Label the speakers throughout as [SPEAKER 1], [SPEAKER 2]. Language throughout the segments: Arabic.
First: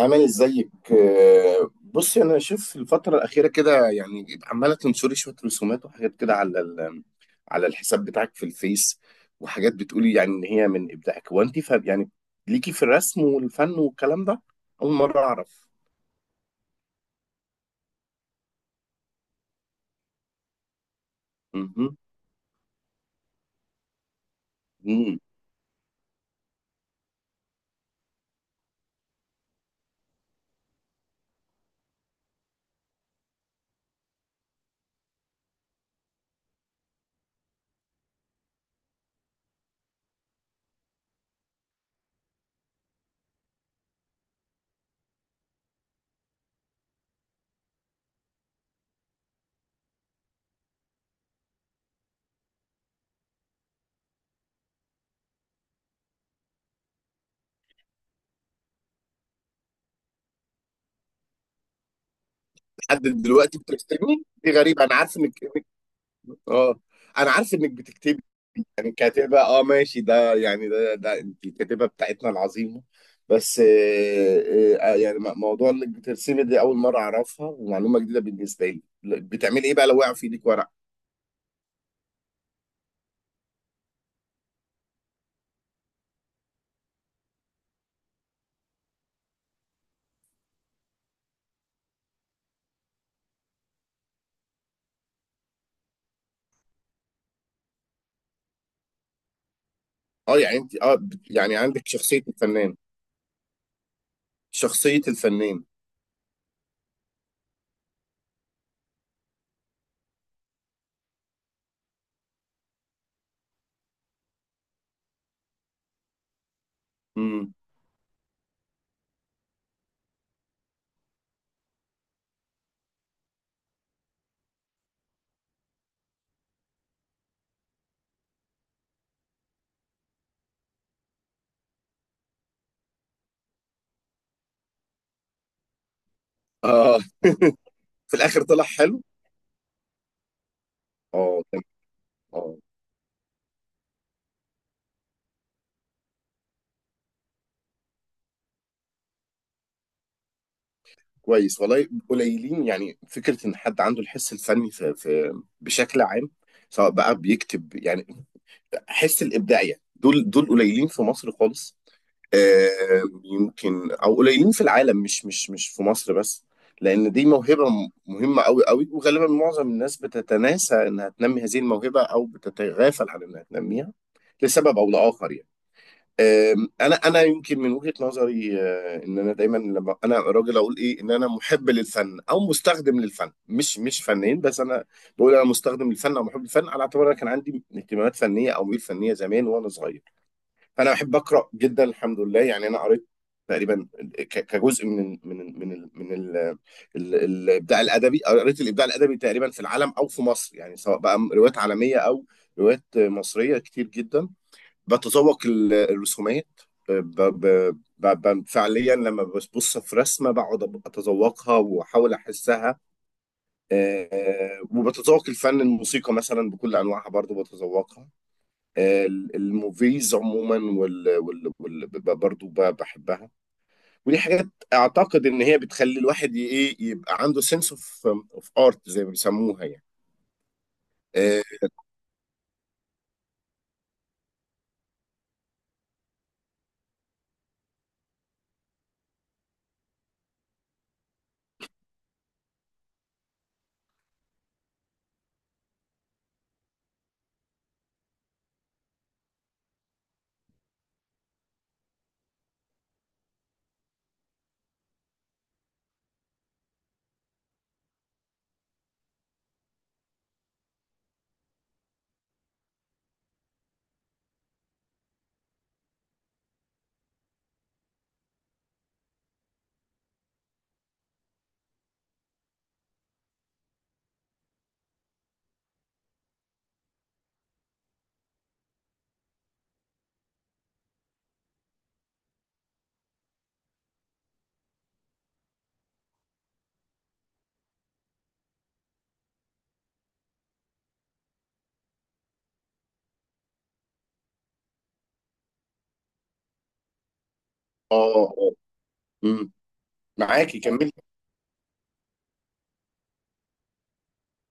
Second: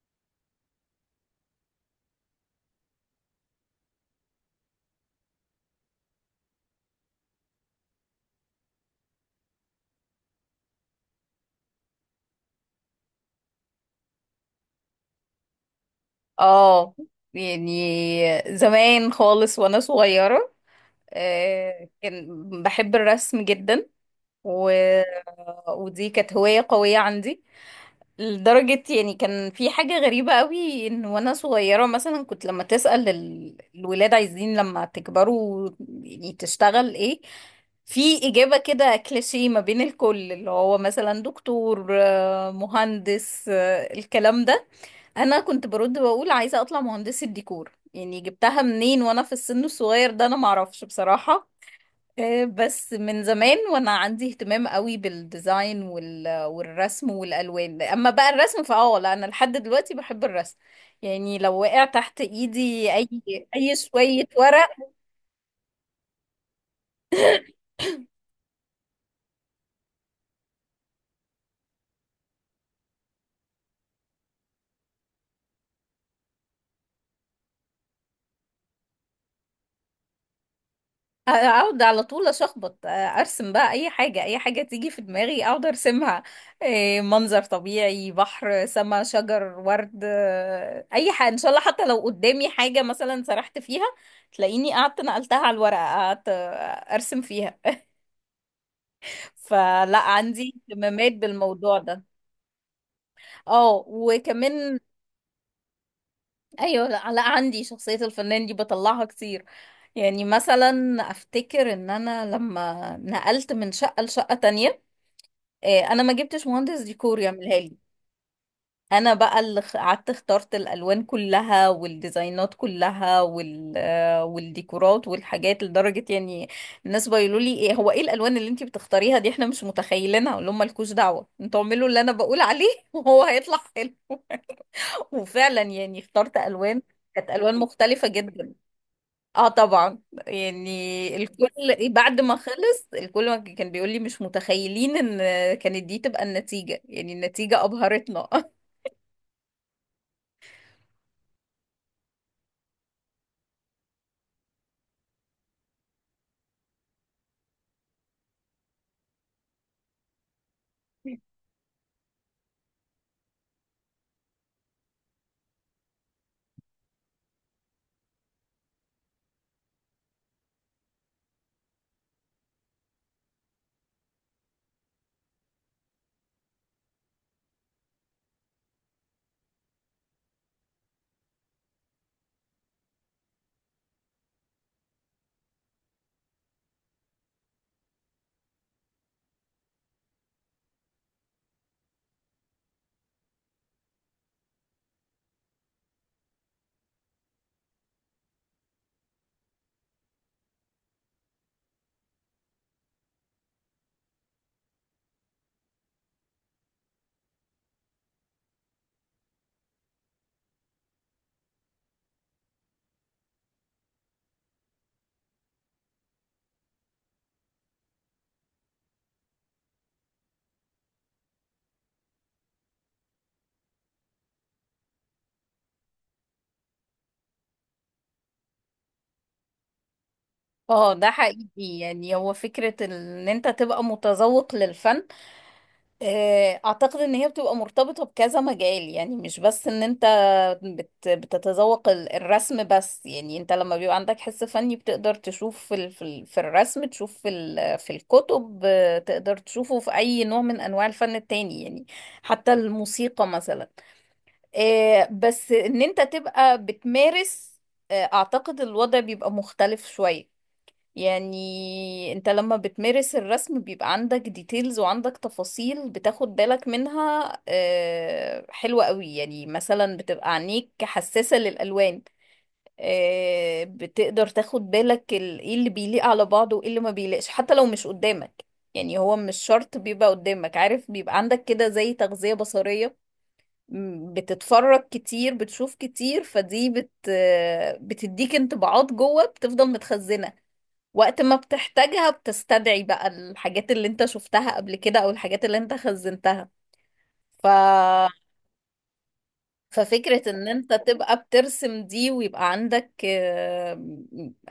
[SPEAKER 1] عامل ازيك؟ بصي، انا شايف الفتره الاخيره كده، يعني عماله تنشري شويه رسومات وحاجات كده على على الحساب بتاعك في الفيس، وحاجات بتقولي يعني ان هي من ابداعك. هو انت يعني ليكي في الرسم والفن والكلام ده؟ اول مره اعرف.
[SPEAKER 2] اه، يعني زمان خالص وانا صغيرة.
[SPEAKER 1] مهم.
[SPEAKER 2] كان بحب الرسم جدا و...
[SPEAKER 1] مم.
[SPEAKER 2] ودي كانت هواية قوية عندي لدرجة يعني كان في حاجة غريبة قوي ان وانا صغيرة مثلا كنت لما تسأل الولاد عايزين لما تكبروا يعني تشتغل ايه، في إجابة كده كليشيه ما بين الكل اللي هو مثلا دكتور، مهندس، الكلام ده. انا كنت برد واقول عايزة اطلع مهندسة ديكور، يعني جبتها منين وانا في السن الصغير ده؟ انا معرفش بصراحة. بس من زمان وانا عندي اهتمام قوي بالديزاين والرسم والالوان، اما بقى الرسم فاه لا انا لحد دلوقتي بحب الرسم، يعني لو وقع تحت ايدي
[SPEAKER 1] لحد
[SPEAKER 2] اي
[SPEAKER 1] دلوقتي
[SPEAKER 2] اي شوية
[SPEAKER 1] بترسمي؟ دي
[SPEAKER 2] ورق
[SPEAKER 1] غريبه. انا عارف انك اه، انا عارف انك بتكتبي، يعني كاتبة، اه ماشي، ده يعني ده انت الكاتبة بتاعتنا العظيمة. بس يعني موضوع انك بترسمي دي اول مرة اعرفها، ومعلومة جديدة بالنسبة لي. بتعملي ايه بقى لو وقع في ايدك ورق؟
[SPEAKER 2] اقعد على طول اشخبط، ارسم بقى اي حاجة تيجي في دماغي اقعد ارسمها، منظر طبيعي، بحر، سما، شجر، ورد، اي حاجة ان شاء الله، حتى لو قدامي حاجة مثلا سرحت فيها تلاقيني قعدت نقلتها على الورقة، قعدت ارسم فيها، فلا
[SPEAKER 1] اه
[SPEAKER 2] عندي
[SPEAKER 1] يعني انت اه
[SPEAKER 2] اهتمامات
[SPEAKER 1] يعني
[SPEAKER 2] بالموضوع
[SPEAKER 1] عندك
[SPEAKER 2] ده.
[SPEAKER 1] شخصية الفنان،
[SPEAKER 2] اه وكمان
[SPEAKER 1] شخصية الفنان.
[SPEAKER 2] ايوه، لا لا، عندي شخصية الفنان دي بطلعها كتير. يعني مثلا افتكر ان انا لما نقلت من شقة لشقة تانية، انا ما جبتش مهندس ديكور
[SPEAKER 1] امم.
[SPEAKER 2] يعملها لي، انا بقى اللي قعدت اخترت الالوان كلها والديزاينات كلها، والديكورات والحاجات، لدرجه يعني الناس بيقولوا لي ايه هو ايه الالوان اللي انتي بتختاريها دي؟ احنا مش متخيلينها. اقول لهم مالكوش دعوه، انتوا اعملوا اللي انا بقول عليه وهو هيطلع حلو. وفعلا يعني اخترت الوان
[SPEAKER 1] اه
[SPEAKER 2] كانت الوان مختلفه
[SPEAKER 1] في الاخر
[SPEAKER 2] جدا.
[SPEAKER 1] طلع حلو.
[SPEAKER 2] اه طبعا، يعني
[SPEAKER 1] اه
[SPEAKER 2] الكل
[SPEAKER 1] تمام.
[SPEAKER 2] بعد ما
[SPEAKER 1] اه
[SPEAKER 2] خلص الكل ما كان بيقول لي مش متخيلين ان كانت دي تبقى النتيجه، يعني النتيجه ابهرتنا.
[SPEAKER 1] كويس، والله قليلين. يعني فكره ان حد عنده الحس الفني في بشكل عام، سواء بقى بيكتب، يعني حس الابداعيه، دول قليلين في مصر خالص. آه، يمكن او قليلين في العالم، مش مش في مصر بس، لان دي موهبه مهمه قوي قوي، وغالبا معظم الناس بتتناسى انها تنمي هذه الموهبه، او بتتغافل عن انها تنميها لسبب او لاخر يعني. انا يمكن من وجهة نظري، ان انا دايما لما انا راجل اقول ايه، ان انا محب للفن او مستخدم للفن، مش فنان بس. انا بقول انا مستخدم للفن او محب للفن، على اعتبار انا كان عندي اهتمامات فنيه او ميول فنيه زمان وانا صغير. فانا بحب اقرا جدا، الحمد لله. يعني انا قريت تقريبا كجزء من الابداع الادبي. قريت الابداع الادبي تقريبا في العالم او في مصر، يعني سواء بقى روايات عالميه او روايات مصريه كتير جدا. بتذوق الرسومات. ب... ب... فعليا لما ببص في رسمه، بقعد اتذوقها واحاول احسها. آه، وبتذوق الفن، الموسيقى مثلا بكل انواعها برضو بتذوقها. الموفيز عموما برضو بحبها. ودي حاجات اعتقد ان هي بتخلي الواحد ايه، يبقى عنده سنس اوف اوف ارت زي ما بيسموها يعني.
[SPEAKER 2] اه ده
[SPEAKER 1] اه.
[SPEAKER 2] حقيقي، يعني هو فكرة ان انت تبقى متذوق للفن، اعتقد ان هي بتبقى مرتبطة بكذا مجال، يعني مش بس ان انت بتتذوق الرسم بس، يعني انت لما بيبقى عندك حس فني بتقدر تشوف في في الرسم، تشوف في في الكتب، تقدر تشوفه في اي نوع من انواع الفن التاني، يعني حتى الموسيقى مثلا. بس ان انت تبقى بتمارس، اعتقد الوضع بيبقى مختلف شوية، يعني انت لما بتمارس الرسم بيبقى عندك ديتيلز وعندك تفاصيل بتاخد بالك منها حلوة قوي، يعني مثلا بتبقى عينيك حساسة للألوان، بتقدر تاخد بالك ايه اللي بيليق على بعضه وايه اللي ما بيليقش حتى لو مش قدامك، يعني هو مش شرط بيبقى قدامك، عارف بيبقى عندك كده زي تغذية بصرية، بتتفرج كتير بتشوف كتير، فدي بت آه، بتديك انطباعات جوه بتفضل متخزنة، وقت ما بتحتاجها بتستدعي بقى الحاجات اللي انت شفتها قبل كده، او الحاجات اللي انت خزنتها. ف...
[SPEAKER 1] اه. آه. مم.
[SPEAKER 2] ففكرة ان
[SPEAKER 1] معاكي
[SPEAKER 2] انت
[SPEAKER 1] كملي.
[SPEAKER 2] تبقى بترسم دي، ويبقى عندك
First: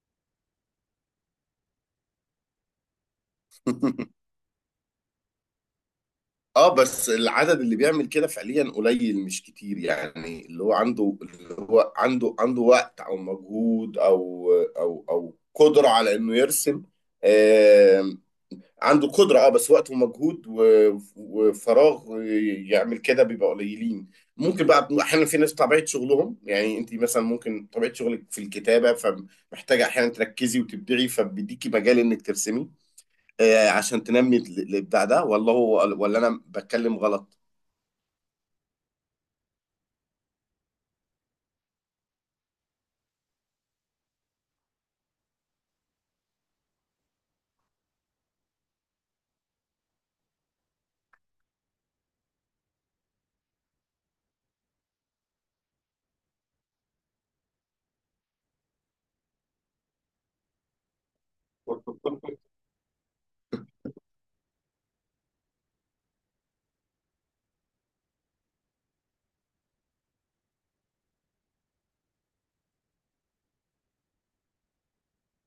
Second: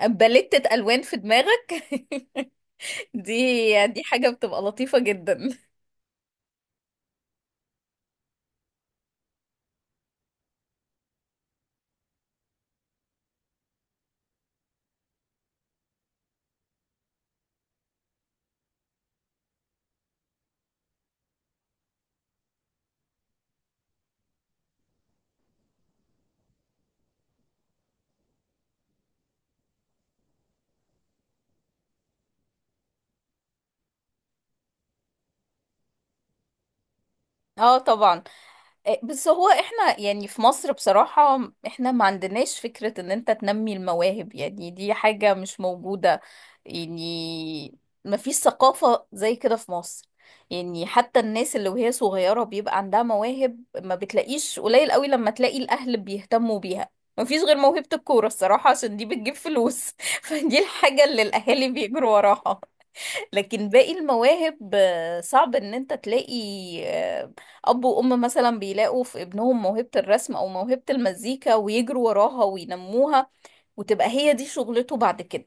[SPEAKER 2] باليتة الوان في دماغك دي دي حاجة بتبقى لطيفة جدا.
[SPEAKER 1] اه بس العدد اللي بيعمل كده فعليا قليل مش كتير. يعني اللي هو عنده، اللي هو عنده وقت او مجهود او قدرة على انه يرسم. آه، عنده قدرة اه، بس وقت ومجهود وفراغ يعمل كده، بيبقى قليلين. ممكن بقى احيانا في ناس طبيعة شغلهم، يعني انت مثلا ممكن طبيعة شغلك في الكتابة، فمحتاجة احيانا تركزي وتبدعي، فبيديكي مجال انك ترسمي، آه، عشان تنمي الابداع ده. ولا هو، ولا انا بتكلم غلط؟
[SPEAKER 2] اه طبعا. إيه، بس هو احنا يعني في مصر بصراحة احنا ما عندناش فكرة ان انت تنمي المواهب، يعني دي حاجة مش موجودة، يعني ما فيش ثقافة زي كده في مصر، يعني حتى الناس اللي وهي صغيرة بيبقى عندها مواهب ما بتلاقيش، قليل قوي لما تلاقي الاهل بيهتموا بيها. ما فيش غير موهبة الكورة الصراحة، عشان دي بتجيب فلوس فدي الحاجة اللي الاهالي بيجروا وراها، لكن باقي المواهب صعب ان انت تلاقي آه، اب وام مثلا بيلاقوا في ابنهم موهبة الرسم او موهبة المزيكا ويجروا وراها وينموها وتبقى هي دي شغلته بعد كده،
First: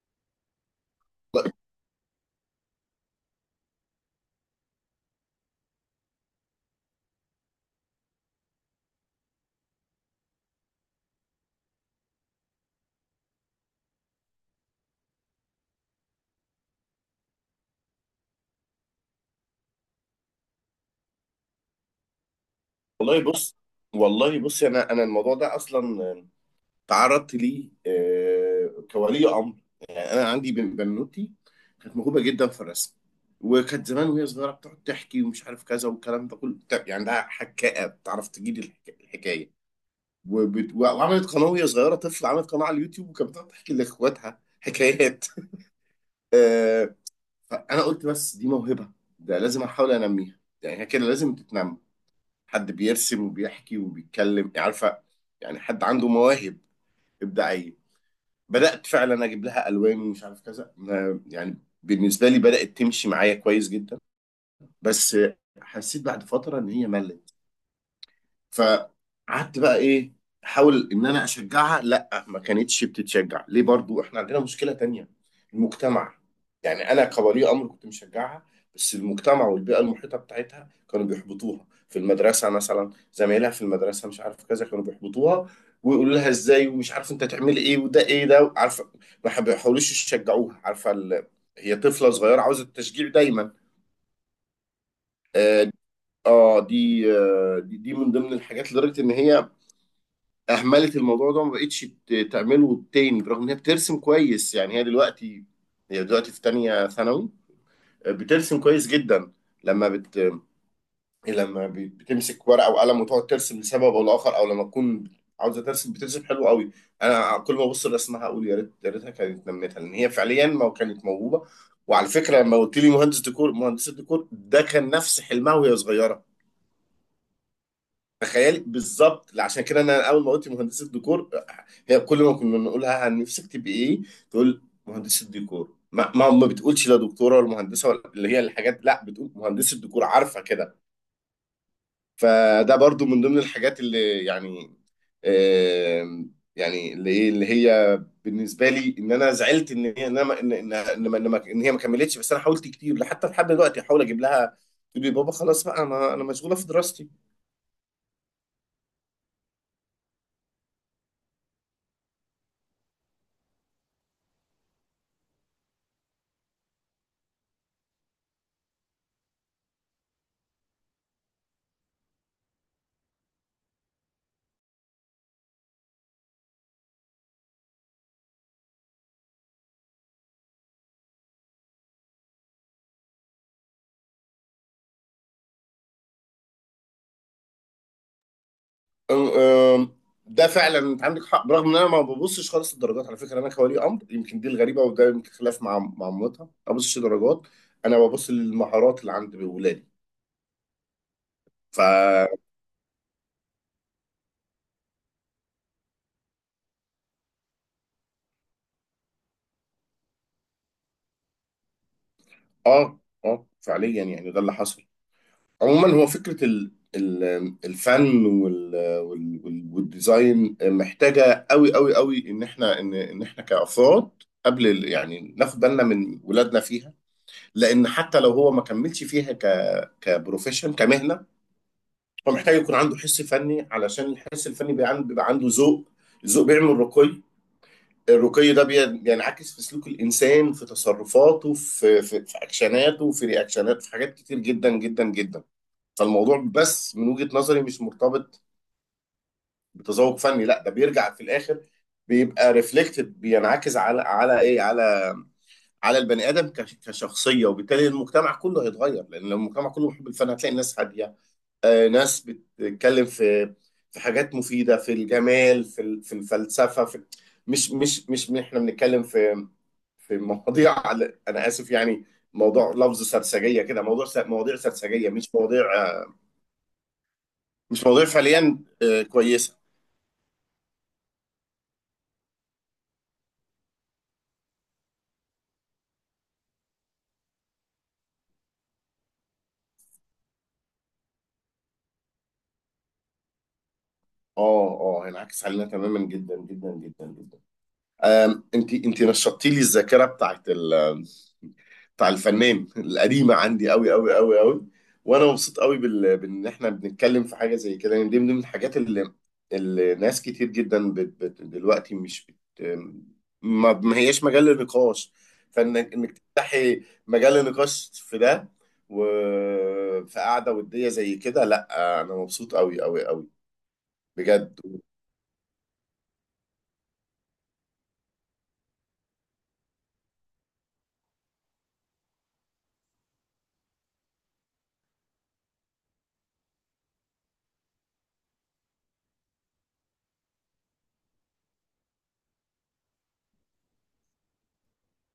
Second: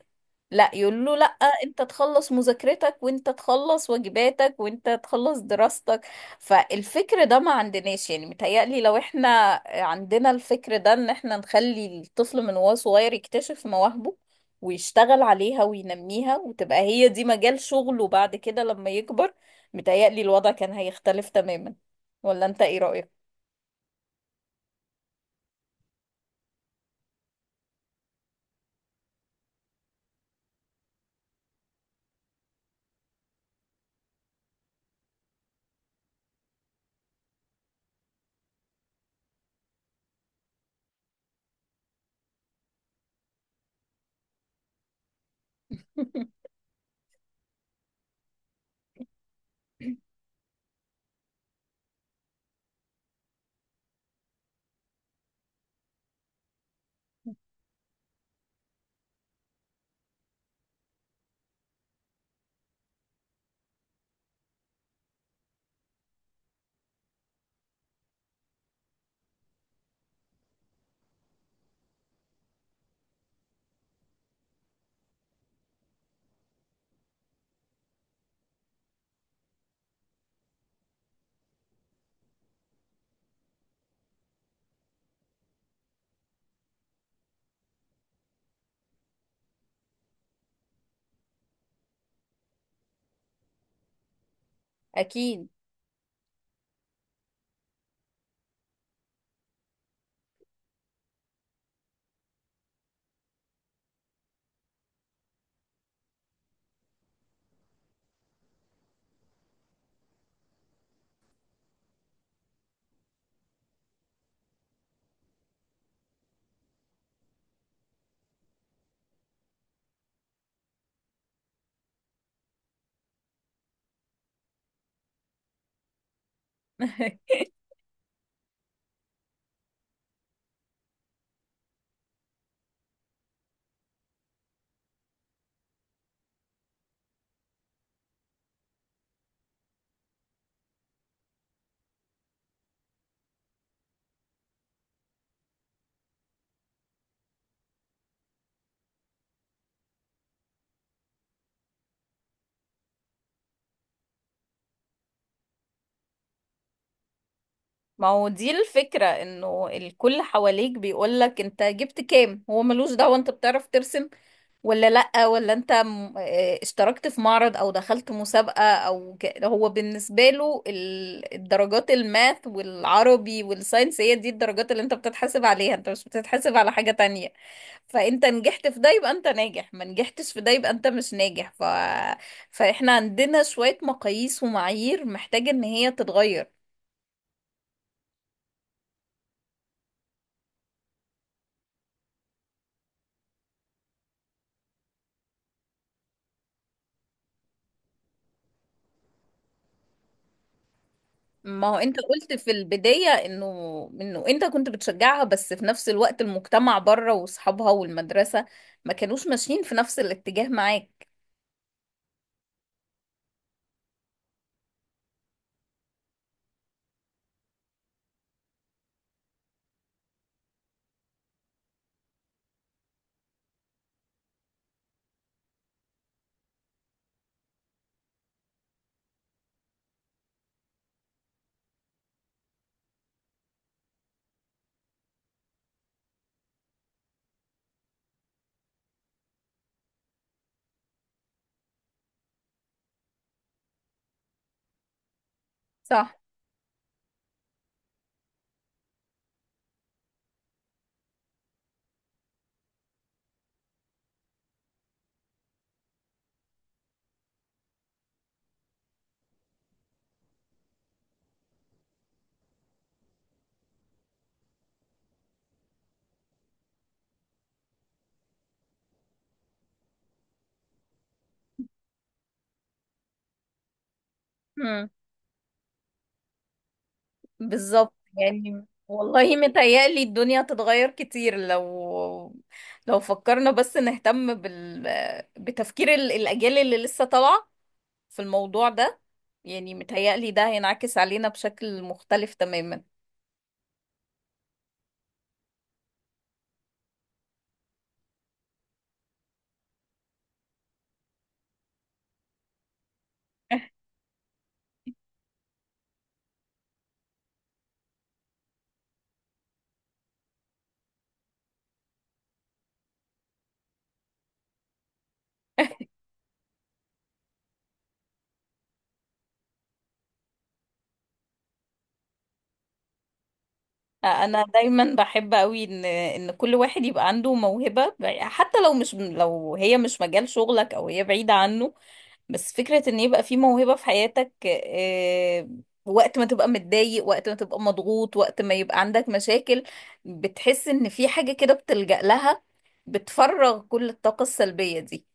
[SPEAKER 2] لا يقول له لا، انت تخلص مذاكرتك وانت تخلص واجباتك وانت تخلص دراستك، فالفكر ده ما عندناش، يعني متهيألي لو احنا عندنا الفكر ده ان احنا نخلي الطفل من وهو صغير يكتشف مواهبه ويشتغل عليها وينميها وتبقى هي دي مجال شغله بعد كده لما يكبر، متهيألي الوضع كان هيختلف تماما، ولا انت ايه رأيك؟
[SPEAKER 1] والله بص، والله بص، انا الموضوع ده اصلا، تعرضت ليه كولي امر. يعني انا عندي بنوتي كانت موهوبه جدا في الرسم. وكانت زمان وهي صغيره بتقعد تحكي، ومش عارف كذا والكلام ده كله يعني عندها حكايه، بتعرف تجيب الحكايه. وعملت قناه وهي صغيره طفل، عملت قناه على اليوتيوب، وكانت بتقعد تحكي لاخواتها حكايات. فانا قلت بس دي موهبه، ده لازم احاول انميها. يعني هي كده لازم تتنمى، حد بيرسم وبيحكي وبيتكلم، يعني عارفه، يعني حد عنده مواهب ابداعيه. بدات فعلا اجيب لها الوان ومش عارف كذا يعني بالنسبه لي بدات تمشي معايا كويس جدا. بس حسيت بعد فتره ان هي ملت. فقعدت بقى ايه، احاول ان انا اشجعها. لا ما كانتش بتتشجع. ليه؟ برضو احنا عندنا مشكلة تانية، المجتمع. يعني انا كولي امر كنت مشجعها، بس المجتمع والبيئة المحيطة بتاعتها كانوا بيحبطوها. في المدرسة مثلا زمايلها في المدرسة، مش عارف كذا، كانوا بيحبطوها ويقولوا لها ازاي، ومش عارف انت تعملي ايه وده ايه ده، عارفه. ما بيحاولوش يشجعوها، عارفه هي طفله صغيره عاوزه التشجيع دايما.
[SPEAKER 2] اكيد.
[SPEAKER 1] اه. دي من ضمن الحاجات، لدرجه ان هي اهملت الموضوع ده وما بقتش تعمله تاني، برغم ان هي بترسم كويس. يعني هي دلوقتي، هي دلوقتي في تانية ثانوي، بترسم كويس جدا. لما بت بتمسك ورقة وقلم وتقعد ترسم لسبب او لاخر، او لما تكون عاوزة ترسم بترسم حلو قوي. انا كل ما ابص لرسمها اقول يا ريت، يا ريتها كانت نمتها، لان هي فعليا ما كانت موهوبة. وعلى فكرة لما قلت لي مهندس ديكور، مهندس الديكور ده كان نفس حلمها وهي صغيرة. تخيلي بالظبط. عشان كده انا اول ما قلت مهندسه ديكور، هي كل ما كنا نقولها عن نفسك تبقي ايه، تقول مهندسه ديكور. ما بتقولش لا دكتوره ولا مهندسه ولا اللي هي الحاجات، لا بتقول مهندسه ديكور، عارفه كده. فده برضو من ضمن الحاجات اللي يعني، يعني اللي ايه، اللي هي بالنسبه لي ان انا زعلت ان هي ان أنا- ان ان ان ما- ان ما- إن هي ما كملتش. بس انا حاولت كتير حتى لحد دلوقتي احاول اجيب لها، تقول لي بابا خلاص بقى، انا مشغوله في دراستي.
[SPEAKER 2] ما هو دي الفكرة، انه الكل حواليك بيقولك انت جبت كام، هو ملوش دعوة انت بتعرف ترسم ولا لأ، ولا انت اشتركت في معرض، او دخلت مسابقة، او هو بالنسبة له الدرجات، الماث والعربي والساينس هي دي الدرجات اللي انت بتتحاسب عليها، انت مش بتتحاسب على حاجة تانية، فانت نجحت في ده يبقى انت ناجح، ما نجحتش في ده يبقى انت مش ناجح، فاحنا عندنا شوية مقاييس ومعايير محتاجة ان هي تتغير.
[SPEAKER 1] أم- أم، ده فعلا انت عندك حق، برغم ان انا ما ببصش خالص الدرجات على فكره. انا كولي امر يمكن دي الغريبه، وده يمكن خلاف مع مامتها، ما ببصش درجات، انا ببص للمهارات اللي عند ولادي.
[SPEAKER 2] ما هو انت
[SPEAKER 1] فا
[SPEAKER 2] قلت في البداية انه انت كنت بتشجعها، بس في نفس الوقت المجتمع بره واصحابها والمدرسة ما كانوش ماشيين في نفس الاتجاه معاك.
[SPEAKER 1] اه اه فعليا يعني ده اللي حصل. عموما هو فكره الفن والديزاين محتاجه قوي قوي قوي، ان احنا ان احنا كافراد قبل يعني، ناخد بالنا من ولادنا فيها، لان حتى لو هو ما كملش فيها كبروفيشن، كمهنه، فمحتاج يكون عنده حس فني، علشان الحس الفني بيبقى عنده، بيبقى عنده ذوق، الذوق بيعمل رقي، الرقي ده بينعكس في سلوك الإنسان، في تصرفاته، في أكشناته، في رياكشنات، في حاجات كتير جدا جدا جدا.
[SPEAKER 2] صح.
[SPEAKER 1] فالموضوع بس من وجهة نظري مش مرتبط بتذوق فني، لا ده بيرجع في الآخر، بيبقى ريفلكتد، بينعكس على إيه، على على البني آدم كشخصية. وبالتالي المجتمع كله هيتغير، لأن لو المجتمع كله محب الفن هتلاقي الناس هادية، ناس بتتكلم في في حاجات مفيدة، في الجمال، في في الفلسفة، في مش احنا بنتكلم في في مواضيع انا اسف، يعني موضوع لفظ سرسجية كده، موضوع مواضيع
[SPEAKER 2] امم.
[SPEAKER 1] سرسجية، مش مواضيع مش
[SPEAKER 2] بالظبط،
[SPEAKER 1] مواضيع فعليا
[SPEAKER 2] يعني والله
[SPEAKER 1] كويسة.
[SPEAKER 2] متهيألي الدنيا هتتغير كتير لو فكرنا بس نهتم بتفكير الأجيال اللي لسه طالعة في الموضوع ده، يعني متهيألي ده هينعكس علينا بشكل مختلف تماما.
[SPEAKER 1] اه اه هينعكس علينا تماما، جدا جدا جدا جدا. انت نشطتي لي الذاكره بتاع الفنان القديمه عندي قوي قوي قوي قوي. وانا مبسوط قوي بان احنا بنتكلم في حاجه زي كده، يعني دي من ضمن الحاجات اللي ناس كتير جدا دلوقتي مش بت... ما... ما هياش مجال للنقاش. فانك تفتحي مجال للنقاش في ده وفي قعده وديه زي كده، لا انا مبسوط قوي قوي قوي.
[SPEAKER 2] انا
[SPEAKER 1] بجد.
[SPEAKER 2] دايما بحب قوي ان كل واحد يبقى عنده موهبة، حتى لو مش لو هي مش مجال شغلك او هي بعيدة عنه، بس فكرة ان يبقى في موهبة في حياتك، وقت ما تبقى متضايق، وقت ما تبقى مضغوط، وقت ما يبقى عندك مشاكل بتحس ان في حاجة كده بتلجأ لها، بتفرغ كل الطاقة السلبية دي،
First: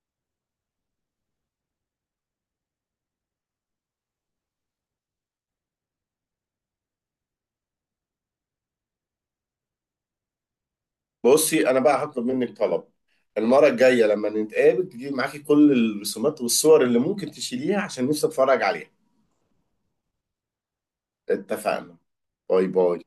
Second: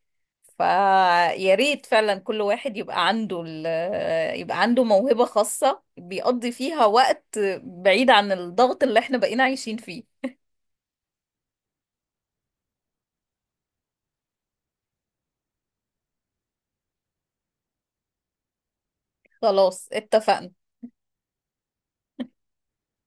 [SPEAKER 2] فيا ريت فعلا كل واحد يبقى عنده يبقى عنده موهبة خاصة بيقضي فيها وقت بعيد عن الضغط اللي احنا بقينا عايشين فيه.
[SPEAKER 1] بصي انا بقى هطلب منك طلب، المره الجايه لما نتقابل تجيب معاكي كل الرسومات والصور اللي ممكن تشيليها، عشان نفسي اتفرج عليها.
[SPEAKER 2] خلاص اتفقنا.
[SPEAKER 1] اتفقنا. باي باي.